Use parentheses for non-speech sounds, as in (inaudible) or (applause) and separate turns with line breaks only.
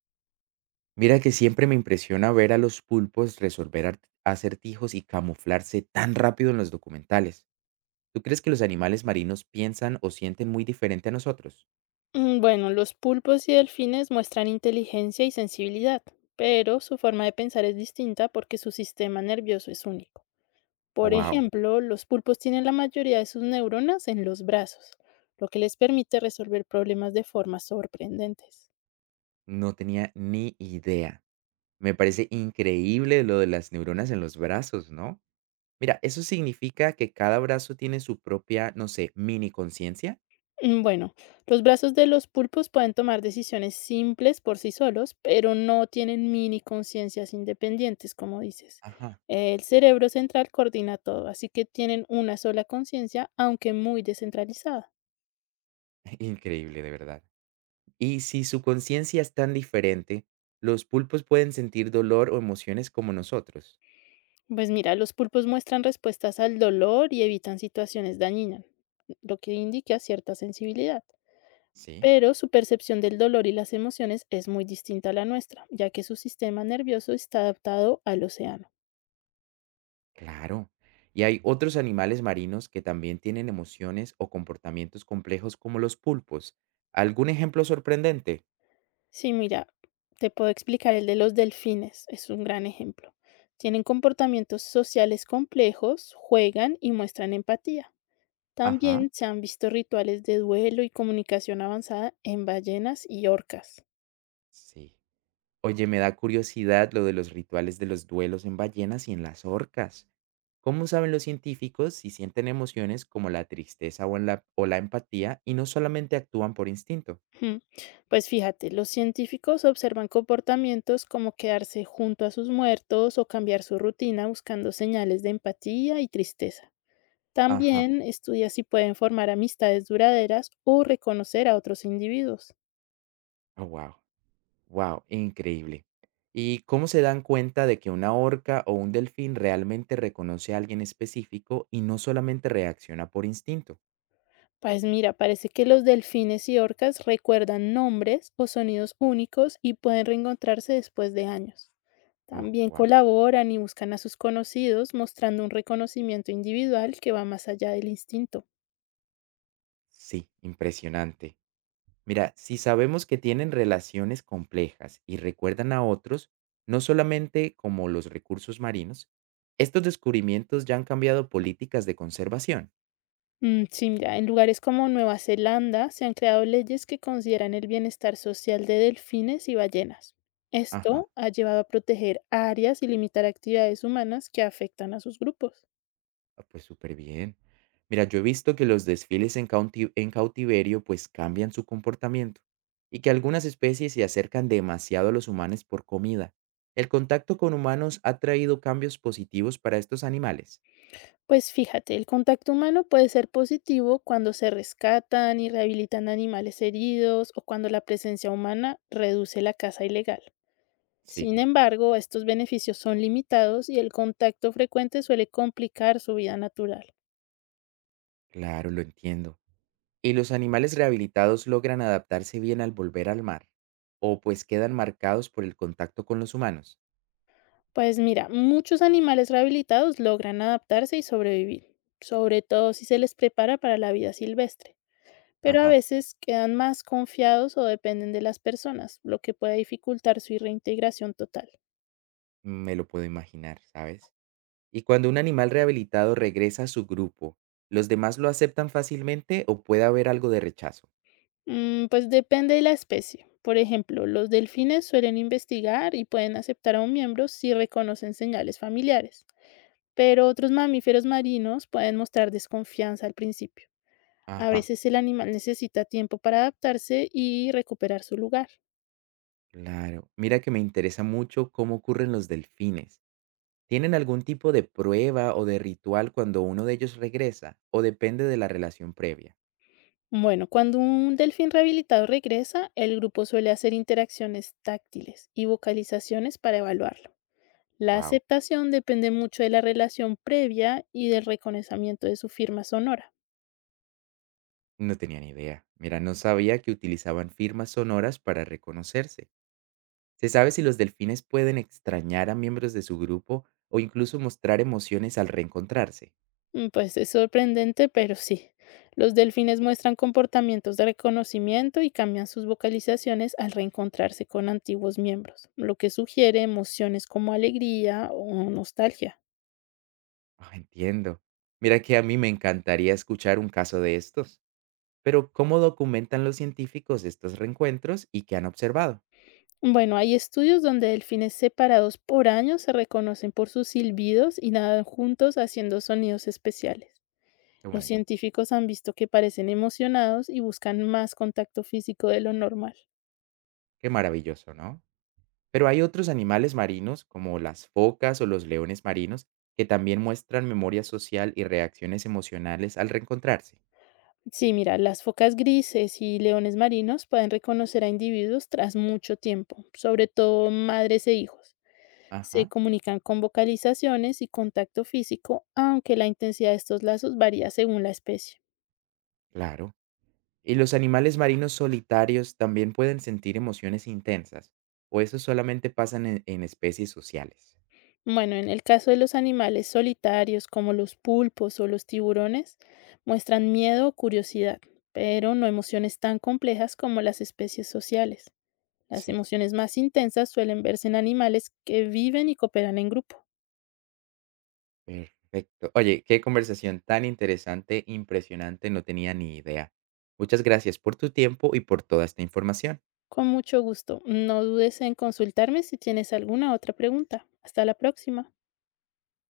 Mira que siempre me impresiona ver a los pulpos resolver acertijos y camuflarse tan rápido en los documentales. ¿Tú crees que los animales marinos piensan o sienten muy diferente a nosotros?
Bueno, los pulpos y delfines muestran inteligencia y sensibilidad, pero su forma de pensar es distinta porque su sistema nervioso es único.
Oh,
Por
wow,
ejemplo, los pulpos tienen la mayoría de sus neuronas en los brazos, lo que les permite resolver problemas de formas sorprendentes.
no tenía ni idea. Me parece increíble lo de las neuronas en los brazos, ¿no? Mira, eso significa que cada brazo tiene su propia, no sé, mini conciencia.
Mm, Bueno, los brazos de los pulpos pueden tomar decisiones simples por sí solos, pero no tienen mini conciencias independientes, como dices.
Ajá,
El cerebro central coordina todo, así que tienen una sola conciencia, aunque muy descentralizada.
(laughs) increíble de verdad. Y si su conciencia es tan diferente, los pulpos pueden sentir dolor o emociones como nosotros.
Pues mira, los pulpos muestran respuestas al dolor y evitan situaciones dañinas, lo que indica cierta sensibilidad.
Sí,
Pero su percepción del dolor y las emociones es muy distinta a la nuestra, ya que su sistema nervioso está adaptado al océano.
claro. Y hay otros animales marinos que también tienen emociones o comportamientos complejos como los pulpos. ¿Algún ejemplo sorprendente?
Sí, mira, te puedo explicar el de los delfines, es un gran ejemplo. Tienen comportamientos sociales complejos, juegan y muestran empatía.
Ajá.
También se han visto rituales de duelo y comunicación avanzada en ballenas y orcas.
Sí. Oye, me da curiosidad lo de los rituales de los duelos en ballenas y en las orcas. ¿Cómo saben los científicos si sienten emociones como la tristeza o, o la empatía y no solamente actúan por instinto?
Ujú. Pues fíjate, los científicos observan comportamientos como quedarse junto a sus muertos o cambiar su rutina buscando señales de empatía y tristeza.
Ajá.
También estudia si pueden formar amistades duraderas o reconocer a otros individuos.
Oh, wow. Wow, increíble. ¿Y cómo se dan cuenta de que una orca o un delfín realmente reconoce a alguien específico y no solamente reacciona por instinto?
Pues mira, parece que los delfines y orcas recuerdan nombres o sonidos únicos y pueden reencontrarse después de años.
Oh,
También
wow.
colaboran y buscan a sus conocidos, mostrando un reconocimiento individual que va más allá del instinto.
Sí, impresionante. Mira, si sabemos que tienen relaciones complejas y recuerdan a otros, no solamente como los recursos marinos, estos descubrimientos ya han cambiado políticas de conservación.
Mm, sí, mira, en lugares como Nueva Zelanda se han creado leyes que consideran el bienestar social de delfines y ballenas.
Ajá.
Esto ha llevado a proteger áreas y limitar actividades humanas que afectan a sus grupos.
Ah, pues súper bien. Mira, yo he visto que los desfiles en cautiverio pues cambian su comportamiento y que algunas especies se acercan demasiado a los humanos por comida. ¿El contacto con humanos ha traído cambios positivos para estos animales?
Pues fíjate, el contacto humano puede ser positivo cuando se rescatan y rehabilitan animales heridos o cuando la presencia humana reduce la caza ilegal.
Sí,
Sin embargo, estos beneficios son limitados y el contacto frecuente suele complicar su vida natural.
claro, lo entiendo. ¿Y los animales rehabilitados logran adaptarse bien al volver al mar? ¿O pues quedan marcados por el contacto con los humanos?
Pues mira, muchos animales rehabilitados logran adaptarse y sobrevivir, sobre todo si se les prepara para la vida silvestre, pero a
Ajá,
veces quedan más confiados o dependen de las personas, lo que puede dificultar su reintegración total.
me lo puedo imaginar, ¿sabes? Y cuando un animal rehabilitado regresa a su grupo, ¿los demás lo aceptan fácilmente o puede haber algo de rechazo?
Mm, pues depende de la especie. Por ejemplo, los delfines suelen investigar y pueden aceptar a un miembro si reconocen señales familiares, pero otros mamíferos marinos pueden mostrar desconfianza al principio. A
Ajá.
veces el animal necesita tiempo para adaptarse y recuperar su lugar.
Claro, mira que me interesa mucho cómo ocurren los delfines. ¿Tienen algún tipo de prueba o de ritual cuando uno de ellos regresa o depende de la relación previa?
Bueno, cuando un delfín rehabilitado regresa, el grupo suele hacer interacciones táctiles y vocalizaciones para evaluarlo. La
Wow,
aceptación depende mucho de la relación previa y del reconocimiento de su firma sonora.
no tenía ni idea. Mira, no sabía que utilizaban firmas sonoras para reconocerse. ¿Se sabe si los delfines pueden extrañar a miembros de su grupo o incluso mostrar emociones al reencontrarse?
Pues es sorprendente, pero sí. Los delfines muestran comportamientos de reconocimiento y cambian sus vocalizaciones al reencontrarse con antiguos miembros, lo que sugiere emociones como alegría o nostalgia.
Ah, entiendo. Mira que a mí me encantaría escuchar un caso de estos, pero ¿cómo documentan los científicos estos reencuentros y qué han observado?
Bueno, hay estudios donde delfines separados por años se reconocen por sus silbidos y nadan juntos haciendo sonidos especiales.
Qué
Los
bonito,
científicos han visto que parecen emocionados y buscan más contacto físico de lo normal.
qué maravilloso, ¿no? Pero hay otros animales marinos, como las focas o los leones marinos, que también muestran memoria social y reacciones emocionales al reencontrarse.
Sí, mira, las focas grises y leones marinos pueden reconocer a individuos tras mucho tiempo, sobre todo madres e hijos. Se
Ajá,
comunican con vocalizaciones y contacto físico, aunque la intensidad de estos lazos varía según la especie.
claro. ¿Y los animales marinos solitarios también pueden sentir emociones intensas? ¿O eso solamente pasa en especies sociales?
Bueno, en el caso de los animales solitarios como los pulpos o los tiburones, muestran miedo o curiosidad, pero no emociones tan complejas como las especies sociales. Las
Sí.
emociones más intensas suelen verse en animales que viven y cooperan en grupo.
Perfecto. Oye, qué conversación tan interesante, impresionante, no tenía ni idea. Muchas gracias por tu tiempo y por toda esta información.
Con mucho gusto. No dudes en consultarme si tienes alguna otra pregunta. Hasta la próxima.